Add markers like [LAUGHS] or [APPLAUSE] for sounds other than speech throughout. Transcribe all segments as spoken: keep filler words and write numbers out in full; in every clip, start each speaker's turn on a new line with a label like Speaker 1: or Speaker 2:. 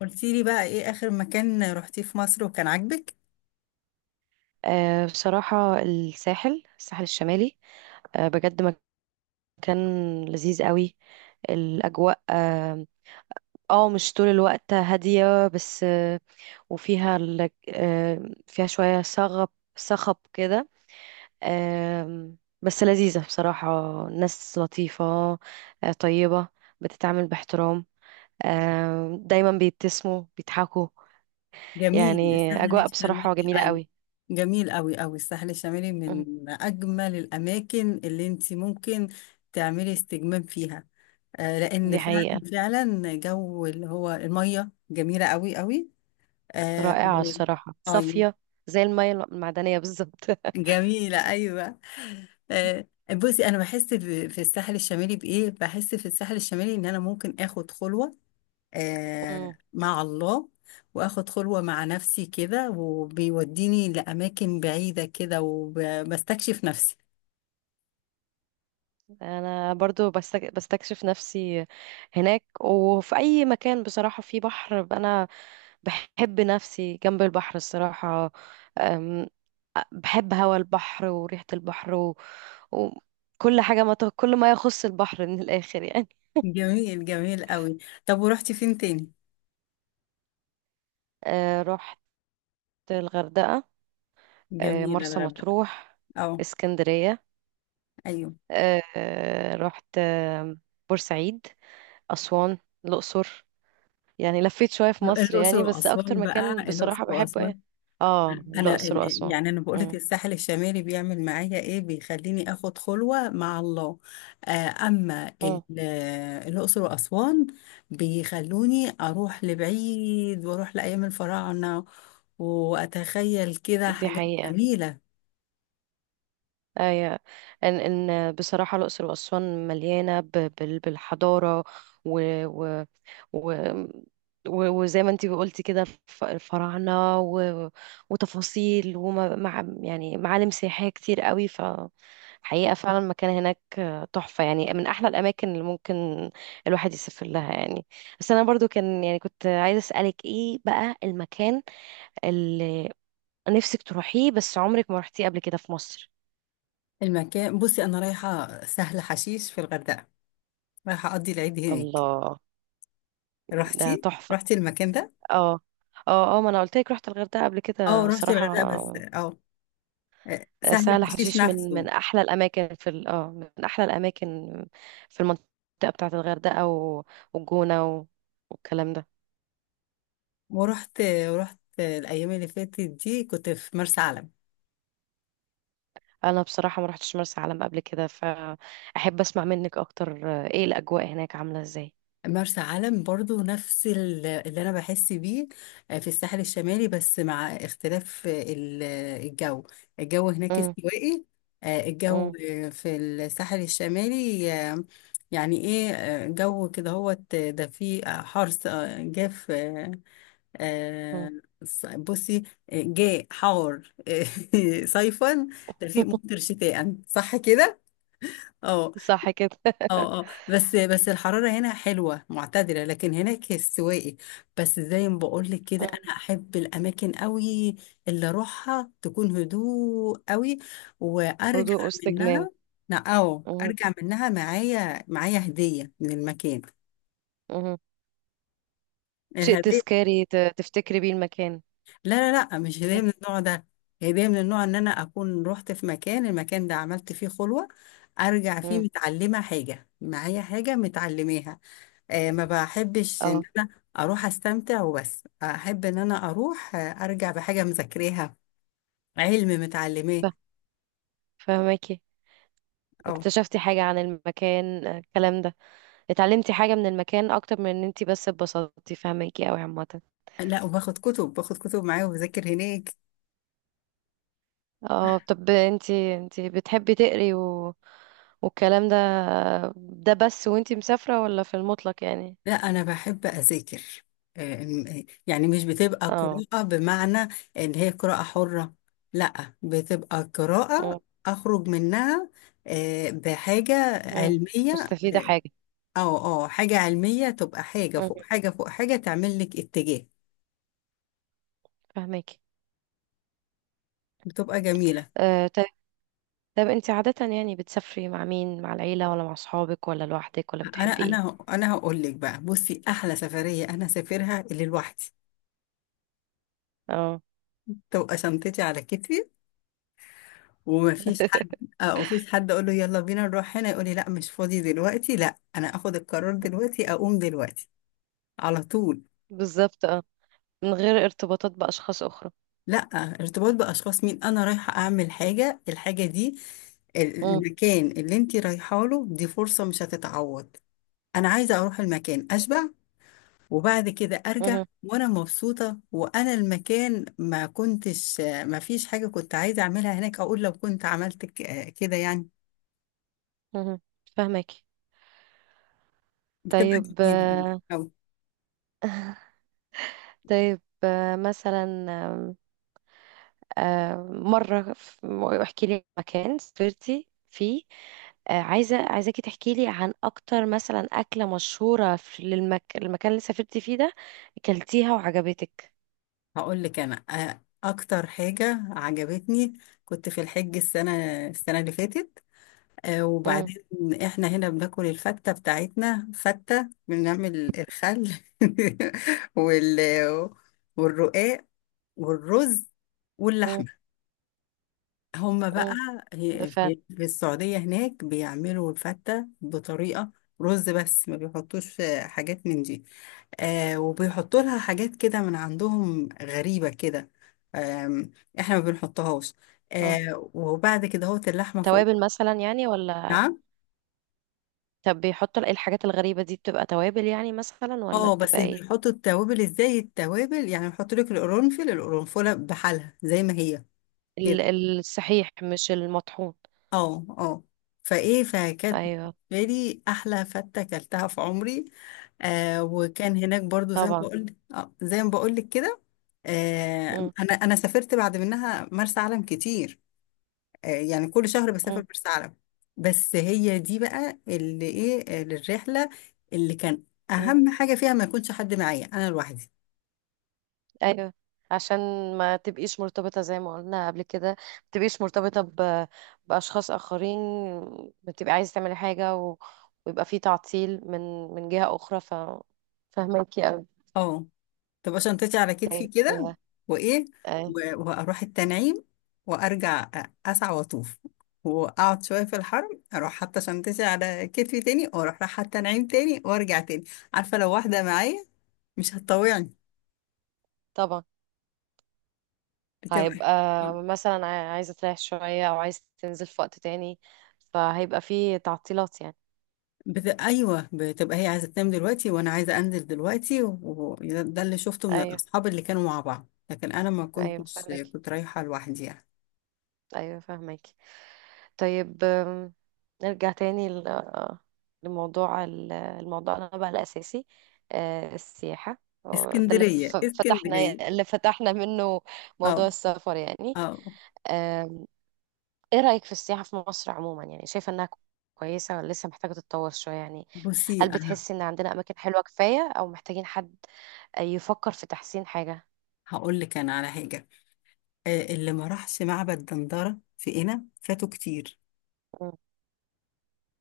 Speaker 1: قلتي لي بقى ايه اخر مكان رحتيه في مصر وكان عاجبك.
Speaker 2: آه، بصراحة الساحل الساحل الشمالي. آه، بجد مكان لذيذ قوي. الأجواء اه آه، مش طول الوقت هادية بس آه، وفيها ال- آه، فيها شوية صغب صخب كده. آم، بس لذيذة بصراحة. ناس لطيفة آه، طيبة بتتعامل باحترام. آم، دايما بيبتسموا بيضحكوا
Speaker 1: جميل
Speaker 2: يعني
Speaker 1: الساحل
Speaker 2: أجواء
Speaker 1: الشمالي،
Speaker 2: بصراحة جميلة
Speaker 1: ايوه.
Speaker 2: قوي.
Speaker 1: جميل قوي قوي الساحل الشمالي
Speaker 2: مم،
Speaker 1: من اجمل الاماكن اللي انت ممكن تعملي استجمام فيها. آه لان
Speaker 2: دي
Speaker 1: فعلا
Speaker 2: حقيقة.
Speaker 1: فعلا جو اللي هو الميه جميله قوي قوي. اه
Speaker 2: رائعة
Speaker 1: وال-
Speaker 2: الصراحة
Speaker 1: أيوة،
Speaker 2: صافية. زي المية المعدنية بالظبط. [LAUGHS]
Speaker 1: جميله ايوه. آه بصي انا بحس ب- في الساحل الشمالي بايه، بحس في الساحل الشمالي ان انا ممكن اخد خلوه، آه،
Speaker 2: مم.
Speaker 1: مع الله. واخد خلوة مع نفسي كده وبيوديني لأماكن بعيدة كده وبستكشف نفسي.
Speaker 2: أنا برضو بستك... بستكشف نفسي هناك وفي أي مكان بصراحة فيه بحر. أنا بحب نفسي جنب البحر الصراحة. أم، بحب هوا البحر وريحة البحر و... وكل حاجة ما ت... كل ما يخص البحر من الآخر يعني.
Speaker 1: [LAUGHS] جميل جميل قوي. طب ورحتي فين تاني؟
Speaker 2: أه رحت الغردقة أه
Speaker 1: جميل
Speaker 2: مرسى
Speaker 1: الغردقة.
Speaker 2: مطروح،
Speaker 1: اه.
Speaker 2: اسكندرية
Speaker 1: ايوه.
Speaker 2: أه آه، رحت آه، بورسعيد، أسوان، الأقصر. يعني لفيت شوية في مصر
Speaker 1: الأقصر
Speaker 2: يعني، بس أكتر
Speaker 1: وأسوان بقى،
Speaker 2: مكان
Speaker 1: الأقصر
Speaker 2: بصراحة بحبه يعني.
Speaker 1: وأسوان.
Speaker 2: اه
Speaker 1: انا
Speaker 2: الأقصر
Speaker 1: ال-
Speaker 2: وأسوان.
Speaker 1: يعني انا بقولك
Speaker 2: مم.
Speaker 1: الساحل الشمالي بيعمل معايا ايه؟ بيخليني اخد خلوة مع الله. آه، اما ال-
Speaker 2: مم.
Speaker 1: آه، الاقصر واسوان بيخلوني اروح لبعيد واروح لايام الفراعنة واتخيل كده
Speaker 2: دي
Speaker 1: حاجات
Speaker 2: حقيقة.
Speaker 1: جميلة.
Speaker 2: أي، إن إن بصراحة الأقصر وأسوان مليانة ب- بال- بالحضارة و و و و- وزي ما انتي قلتي كده الف- الفراعنة و... وتفاصيل ومع يعني معالم سياحية كتير قوي. فحقيقة فعلا المكان هناك تحفة يعني، من أحلى الأماكن اللي ممكن الواحد يسافر لها يعني. بس أنا برضو كان يعني كنت عايزة أسألك إيه بقى المكان اللي نفسك تروحيه بس عمرك ما رحتيه قبل كده في مصر؟
Speaker 1: المكان، بصي انا رايحة سهل حشيش في الغردقة، رايحة اقضي العيد هناك.
Speaker 2: الله. ده
Speaker 1: رحتي
Speaker 2: تحفة.
Speaker 1: رحتي المكان ده؟
Speaker 2: اه، اه، اه، ما انا قلت لك رحت الغردقة قبل
Speaker 1: اه
Speaker 2: كده
Speaker 1: رحت
Speaker 2: صراحة.
Speaker 1: الغردقة بس اه، آه،
Speaker 2: آه،
Speaker 1: سهل
Speaker 2: سهل
Speaker 1: حشيش
Speaker 2: حشيش من
Speaker 1: نفسه.
Speaker 2: من احلى الاماكن في ال- اه من احلى الاماكن في المنطقة بتاعة الغردقة و- والجونة و- والكلام ده.
Speaker 1: ورحت ورحت الايام اللي فاتت دي كنت في مرسى علم.
Speaker 2: انا بصراحة ما رحتش مرسى علم قبل كده، فاحب اسمع منك اكتر آه، ايه الاجواء هناك عاملة ازاي؟
Speaker 1: مرسى علم برضو نفس ال- اللي انا بحس بيه، آه، في الساحل الشمالي بس مع اختلاف ال- الجو. الجو هناك
Speaker 2: مم،
Speaker 1: استوائي. آه، الجو
Speaker 2: مم،
Speaker 1: في الساحل الشمالي، آه، يعني ايه، آه، جو كده هو ده فيه حرس، آه، جاف، آه، آه،
Speaker 2: مم.
Speaker 1: بصي، آه، جاء حار [LAUGHS] صيفا، دفيق
Speaker 2: [LAUGHS]
Speaker 1: ممطر شتاء، صح كده؟ اه
Speaker 2: صح كده.
Speaker 1: اه اه بس بس الحرارة هنا حلوة معتدلة لكن هناك السواقي. بس زي ما بقول لك كده،
Speaker 2: مم.
Speaker 1: انا احب الاماكن قوي اللي اروحها تكون هدوء قوي وارجع
Speaker 2: هدوء واستجمام.
Speaker 1: منها. لا، او
Speaker 2: مم،
Speaker 1: ارجع منها معايا، معايا هدية من المكان.
Speaker 2: مم. شيء
Speaker 1: الهدية،
Speaker 2: تذكاري ت- تفتكري بيه المكان.
Speaker 1: لا لا لا مش هدية
Speaker 2: مم،
Speaker 1: من النوع ده. هدية من النوع ان انا اكون رحت في مكان، المكان ده عملت فيه خلوة، ارجع فيه
Speaker 2: مم.
Speaker 1: متعلمة حاجة، معايا حاجة متعلماها. آه، ما بحبش ان
Speaker 2: اه،
Speaker 1: انا اروح استمتع وبس، احب ان انا اروح، آه، ارجع بحاجه مذاكراها، علم متعلماه.
Speaker 2: فهماكي.
Speaker 1: او
Speaker 2: اكتشفتي حاجة عن المكان آه، الكلام ده، اتعلمتي حاجة من المكان اكتر من ان انتي بس اتبسطتي. فهماكي اوي عامة.
Speaker 1: لا، وباخد كتب، باخد كتب معايا وبذاكر هناك.
Speaker 2: اه طب انتي انتي بتحبي تقري و... والكلام ده، ده بس وانتي مسافرة ولا في المطلق يعني؟
Speaker 1: لا انا بحب اذاكر. آه، م- يعني مش بتبقى
Speaker 2: اه.
Speaker 1: قراءه بمعنى ان هي قراءه حره، لا بتبقى
Speaker 2: مم،
Speaker 1: قراءه اخرج منها آه، بحاجه
Speaker 2: مم.
Speaker 1: علميه.
Speaker 2: مستفيدة حاجة.
Speaker 1: اه اه حاجه علميه تبقى حاجه
Speaker 2: مم،
Speaker 1: فوق حاجه فوق حاجه، تعمل لك اتجاه،
Speaker 2: فهماكي.
Speaker 1: بتبقى جميله.
Speaker 2: آه طب، طب انتي عادة يعني بتسافري مع مين، مع العيلة ولا مع صحابك ولا لوحدك، ولا
Speaker 1: انا
Speaker 2: بتحبي ايه؟
Speaker 1: انا انا هقول لك بقى، بصي احلى سفريه انا سافرها اللي لوحدي،
Speaker 2: اه.
Speaker 1: تبقى شنطتي على كتفي ومفيش حد.
Speaker 2: [LAUGHS]
Speaker 1: اه مفيش حد اقول له يلا بينا نروح هنا يقول لي لا مش فاضي دلوقتي. لا، انا اخد القرار دلوقتي اقوم دلوقتي على طول.
Speaker 2: بالظبط، اه، من غير ارتباطات بأشخاص أخرى.
Speaker 1: لا، ارتباط باشخاص مين، انا رايحه اعمل حاجه، الحاجه دي، ال- المكان اللي انت رايحه له دي فرصه مش هتتعوض. انا عايزه اروح المكان اشبع وبعد كده ارجع
Speaker 2: مهم.
Speaker 1: وانا مبسوطه، وانا المكان ما كنتش ما فيش حاجه كنت عايزه اعملها هناك، اقول لو كنت عملت ك- كده يعني.
Speaker 2: مهم. فاهمك.
Speaker 1: بتبقى
Speaker 2: طيب
Speaker 1: جميله
Speaker 2: آه،
Speaker 1: أوي.
Speaker 2: طيب آه، مثلا آم، آه، مرة ف- احكي لي مكان سافرتي فيه. آه، عايزة عايزاكي تحكي لي عن أكتر مثلا أكلة مشهورة في للمك... المكان اللي سافرتي فيه ده أكلتيها وعجبتك.
Speaker 1: هقول لك انا، آه، اكتر حاجه عجبتني، كنت في الحج السنه، السنه اللي فاتت، آه،
Speaker 2: مم.
Speaker 1: وبعدين احنا هنا بناكل الفته بتاعتنا، فته بنعمل الخل [LAUGHS] وال والرقاق والرز
Speaker 2: مم.
Speaker 1: واللحمه، هما بقى
Speaker 2: مم. ده
Speaker 1: هي-
Speaker 2: فعلا.
Speaker 1: في في السعودية هناك بيعملوا الفتة بطريقة، رز بس ما بيحطوش آه، حاجات من دي، آه وبيحطوا لها حاجات كده من عندهم غريبة كده. آم، احنا ما بنحطهاش.
Speaker 2: اه
Speaker 1: آه وبعد كده هوت اللحمة فوق.
Speaker 2: توابل مثلا يعني ولا؟
Speaker 1: نعم.
Speaker 2: طب بيحطوا إيه الحاجات الغريبة دي، بتبقى توابل يعني مثلا ولا
Speaker 1: اه بس
Speaker 2: بتبقى ايه؟
Speaker 1: بيحطوا التوابل ازاي، التوابل يعني بيحطوا لك القرنفل، القرنفلة بحالها زي ما هي كده.
Speaker 2: ال- الصحيح مش المطحون.
Speaker 1: اه اه. فايه فكانت
Speaker 2: أيوه.
Speaker 1: بالنسبة لي احلى فتة اكلتها في عمري. آه وكان هناك برضو زي ما
Speaker 2: طبعا.
Speaker 1: بقول، آه زي ما بقول لك كده، آه
Speaker 2: مم.
Speaker 1: انا انا سافرت بعد منها مرسى علم كتير. آه يعني كل شهر
Speaker 2: مم.
Speaker 1: بسافر مرسى علم. بس هي دي بقى اللي ايه، آه، للرحله اللي كان
Speaker 2: مم.
Speaker 1: اهم حاجه فيها ما يكونش حد معايا، انا لوحدي.
Speaker 2: ايوه، عشان ما تبقيش مرتبطة زي ما قلنا قبل كده، ما تبقيش مرتبطة ب... بأشخاص آخرين. بتبقي عايزة تعملي حاجة و... ويبقى في تعطيل من من جهة أخرى. ف فهماكي أوي.
Speaker 1: اه، تبقى شنطتي على كتفي
Speaker 2: طيب
Speaker 1: كده. وايه،
Speaker 2: آه،
Speaker 1: و- واروح التنعيم وارجع أ- اسعى واطوف واقعد شويه في الحرم، اروح حاطه شنطتي على كتفي تاني واروح رايحه التنعيم تاني وارجع تاني. عارفه لو واحده معايا مش هتطوعني.
Speaker 2: طبعا.
Speaker 1: بتبقى،
Speaker 2: هيبقى مثلا عاي- عايزة تريح شوية أو عايزة تنزل في وقت تاني، فهيبقى في تعطيلات يعني.
Speaker 1: بت... ايوه بتبقى هي عايزه تنام دلوقتي وانا عايزه انزل دلوقتي، وده ده اللي شفته من
Speaker 2: أيوه،
Speaker 1: الاصحاب اللي كانوا مع بعض، لكن انا ما
Speaker 2: أيوه
Speaker 1: كنتش،
Speaker 2: فهماكي،
Speaker 1: كنت رايحه لوحدي يعني.
Speaker 2: أيوه فهماكي. طيب آم، نرجع تاني ل- آه، لموضوع ال- الموضوعنا بقى الأساسي آه، السياحة. هو ده اللي ف-
Speaker 1: اسكندريه
Speaker 2: فتحنا
Speaker 1: اسكندريه.
Speaker 2: اللي فتحنا منه
Speaker 1: اه
Speaker 2: موضوع السفر يعني.
Speaker 1: اه
Speaker 2: آم، ايه رأيك في السياحة في مصر عموما؟ يعني شايفة انها كويسة ولا لسه محتاجة تتطور شوية يعني؟
Speaker 1: بصي
Speaker 2: هل بتحسي ان عندنا أماكن حلوة كفاية أو محتاجين حد يفكر في تحسين حاجة؟
Speaker 1: هقول لك انا على حاجه، آه، اللي ما راحش معبد دندره في قنا فاتوا كتير.
Speaker 2: مم،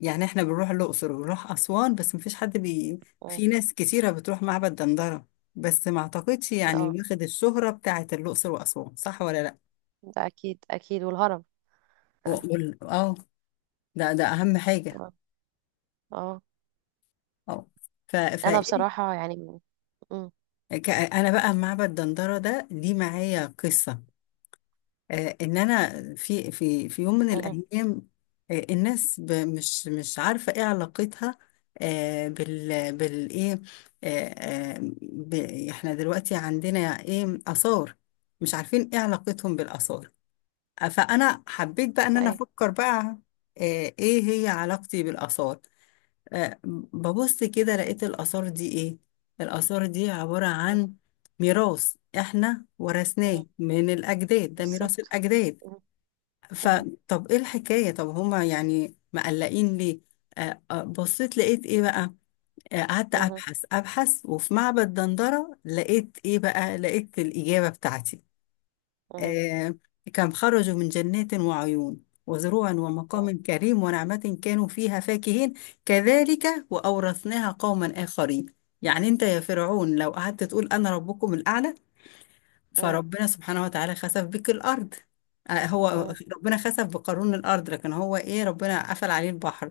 Speaker 1: يعني احنا بنروح الاقصر وبنروح اسوان بس مفيش حد بي،
Speaker 2: مم،
Speaker 1: في ناس كتيره بتروح معبد دندره بس ما اعتقدش يعني
Speaker 2: اه،
Speaker 1: واخد الشهره بتاعه الاقصر واسوان، صح ولا لا؟
Speaker 2: ده أكيد أكيد، والهرم. [LAUGHS]
Speaker 1: وأقول- اه ده ده اهم حاجه.
Speaker 2: اه. آه.
Speaker 1: اه. ف ف
Speaker 2: انا
Speaker 1: إيه؟
Speaker 2: بصراحة يعني، مم،
Speaker 1: ك- انا بقى معبد دندره ده دي معايا قصه، آه، ان انا في في في يوم من
Speaker 2: مم.
Speaker 1: الايام، آه، الناس ب- مش مش عارفه ايه علاقتها، آه، بال بالايه، آه، آه، ب- احنا دلوقتي عندنا ايه اثار، مش عارفين ايه علاقتهم بالاثار. آه، فانا حبيت بقى ان انا
Speaker 2: اي،
Speaker 1: افكر بقى آه، ايه هي علاقتي بالاثار. آه، ببص كده لقيت الاثار دي ايه، الاثار دي عباره عن ميراث احنا ورثناه من الاجداد، ده ميراث
Speaker 2: بالظبط.
Speaker 1: الاجداد.
Speaker 2: مم. مم.
Speaker 1: فطب ايه الحكاية، طب هما يعني مقلقين ليه؟ آه، آه، بصيت لقيت ايه بقى، آه، قعدت
Speaker 2: مم.
Speaker 1: ابحث ابحث وفي معبد دندرة لقيت ايه بقى، لقيت الإجابة بتاعتي.
Speaker 2: مم.
Speaker 1: آه، كم خرجوا من جنات وعيون وزروع ومقام كريم ونعمة كانوا فيها فاكهين، كذلك وأورثناها قوما آخرين. يعني انت يا فرعون لو قعدت تقول انا ربكم الأعلى،
Speaker 2: مم.
Speaker 1: فربنا سبحانه وتعالى خسف بك الأرض. آه، هو
Speaker 2: مم.
Speaker 1: ربنا خسف بقارون الأرض، لكن هو إيه، ربنا قفل عليه البحر.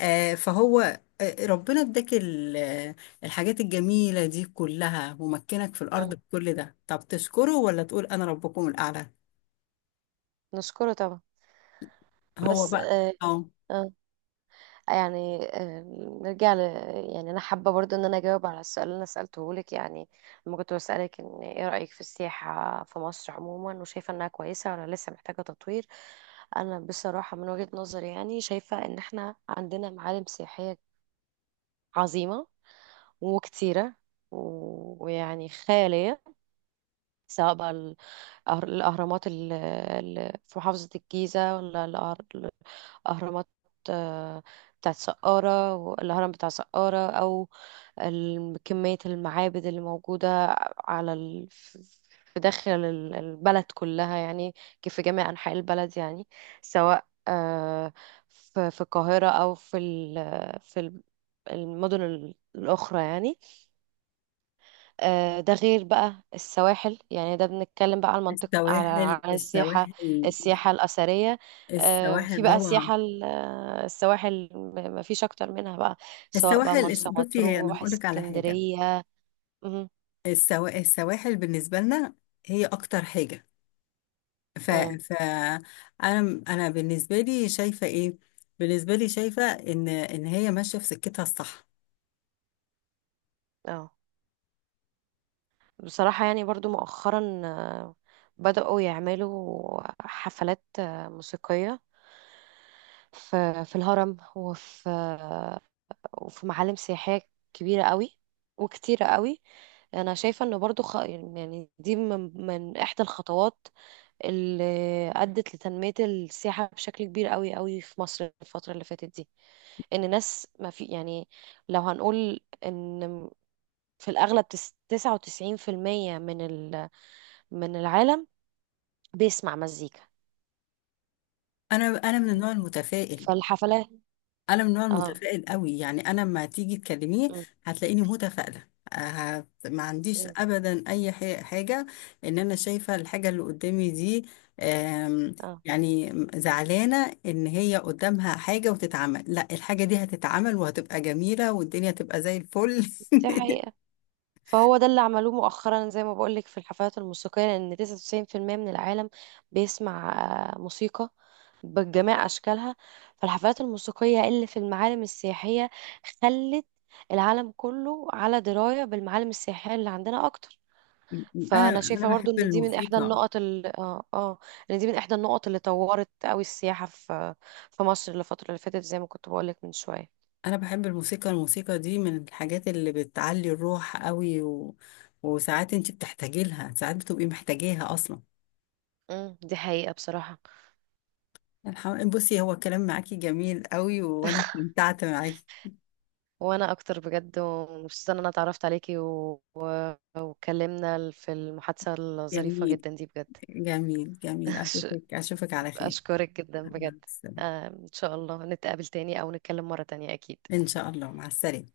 Speaker 1: آه، فهو آه، ربنا اداك ال- آه، الحاجات الجميلة دي كلها ومكنك في الأرض
Speaker 2: مم.
Speaker 1: بكل ده، طب تشكره ولا تقول أنا ربكم الأعلى؟
Speaker 2: نشكره طبعا.
Speaker 1: هو
Speaker 2: بس
Speaker 1: بقى
Speaker 2: آه
Speaker 1: اه.
Speaker 2: آه يعني آه نرجع ل يعني انا حابه برضو ان انا اجاوب على السؤال اللي انا سالته لك يعني. لما كنت بسالك ان ايه رايك في السياحه في مصر عموما، وشايفه انها كويسه ولا لسه محتاجه تطوير؟ انا بصراحه من وجهه نظري يعني شايفه ان احنا عندنا معالم سياحيه عظيمه وكتيره و- ويعني خياليه، سواء بقى أهر- الأهرامات اللي في محافظة الجيزة ولا الأهر- الأهرامات آه، بتاعت سقارة والهرم بتاع سقارة، أو ال- كمية المعابد اللي موجودة على ال... في داخل ال- البلد كلها يعني، كيف في جميع أنحاء البلد يعني. سواء آه، في في القاهرة أو في ال... في ال- المدن الأخرى يعني. آه، ده غير بقى السواحل يعني، ده بنتكلم بقى على المنطق، على
Speaker 1: السواحل
Speaker 2: على السياحة
Speaker 1: السواحل.
Speaker 2: السياحة الأثرية. آه،
Speaker 1: السواحل
Speaker 2: في بقى
Speaker 1: روعة.
Speaker 2: السياحة ال- آه، السواحل، م- مفيش أكتر منها بقى، سواء بقى
Speaker 1: السواحل الس-
Speaker 2: مرسى
Speaker 1: بصي هي أنا
Speaker 2: مطروح،
Speaker 1: هقول لك على حاجة،
Speaker 2: اسكندرية. مهم.
Speaker 1: السوا- السواحل بالنسبة لنا هي أكتر حاجة. ف
Speaker 2: مم.
Speaker 1: ف انا انا بالنسبه لي شايفه ايه، بالنسبه لي شايفه ان ان هي ماشيه في سكتها الصح.
Speaker 2: اه بصراحة يعني برضو مؤخرا آه، بدأوا يعملوا حفلات آه، موسيقية في في الهرم، وفي آه، وفي معالم سياحية كبيرة قوي وكتيرة قوي. انا شايفة ان برضو خ... يعني دي من... من احدى الخطوات اللي ادت لتنمية السياحة بشكل كبير قوي قوي في مصر الفترة اللي فاتت دي. ان ناس ما في يعني، لو هنقول ان في الاغلب تس- تسعة وتسعين في المية من ال... من العالم بيسمع مزيكا.
Speaker 1: انا انا من النوع المتفائل،
Speaker 2: فالحفلات
Speaker 1: انا من النوع
Speaker 2: اه
Speaker 1: المتفائل قوي، يعني انا لما تيجي تكلميه
Speaker 2: م-
Speaker 1: هتلاقيني متفائله. هت- ما عنديش
Speaker 2: م-
Speaker 1: ابدا اي ح- حاجه ان انا شايفه الحاجه اللي قدامي دي. آم،
Speaker 2: اه
Speaker 1: يعني زعلانه ان هي قدامها حاجه وتتعمل، لا الحاجه دي هتتعمل وهتبقى جميله والدنيا تبقى زي الفل.
Speaker 2: دي
Speaker 1: [LAUGHS]
Speaker 2: حقيقة. فهو ده اللي عملوه مؤخرا زي ما بقولك في الحفلات الموسيقية، لأن تسعة وتسعين بالمية من العالم بيسمع آه، موسيقى بجميع أشكالها. فالحفلات الموسيقية اللي في المعالم السياحية خلت العالم كله على دراية بالمعالم السياحية اللي عندنا أكتر. فأنا
Speaker 1: انا انا
Speaker 2: شايفة
Speaker 1: بحب
Speaker 2: برضو إن دي من إحدى
Speaker 1: الموسيقى.
Speaker 2: النقط اللي آه آه إن دي من إحدى النقط اللي طورت أوي السياحة في في مصر الفترة اللي فاتت، زي ما كنت بقولك من شوية.
Speaker 1: انا بحب الموسيقى، الموسيقى دي من الحاجات اللي بتعلي الروح قوي، و... وساعات انت بتحتاجي لها، ساعات بتبقي محتاجاها اصلا.
Speaker 2: مم، دي حقيقة بصراحة.
Speaker 1: الحم... بصي هو الكلام معاكي جميل قوي وانا استمتعت معاكي.
Speaker 2: وانا اكتر بجد، ومبسوطه ان انا اتعرفت عليكي و... و... واتكلمنا في المحادثه الظريفه
Speaker 1: جميل
Speaker 2: جدا دي بجد.
Speaker 1: جميل
Speaker 2: [LAUGHS]
Speaker 1: جميل
Speaker 2: أش-
Speaker 1: اشوفك اشوفك على خير.
Speaker 2: اشكرك جدا
Speaker 1: مع
Speaker 2: بجد.
Speaker 1: السلامة.
Speaker 2: آه، ان شاء الله نتقابل تاني او نتكلم مره تانية اكيد.
Speaker 1: ان شاء الله مع السلامة.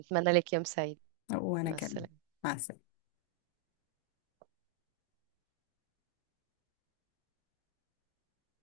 Speaker 2: اتمنى لك يوم سعيد.
Speaker 1: وانا
Speaker 2: مع
Speaker 1: كمان.
Speaker 2: السلامه.
Speaker 1: مع السلامة.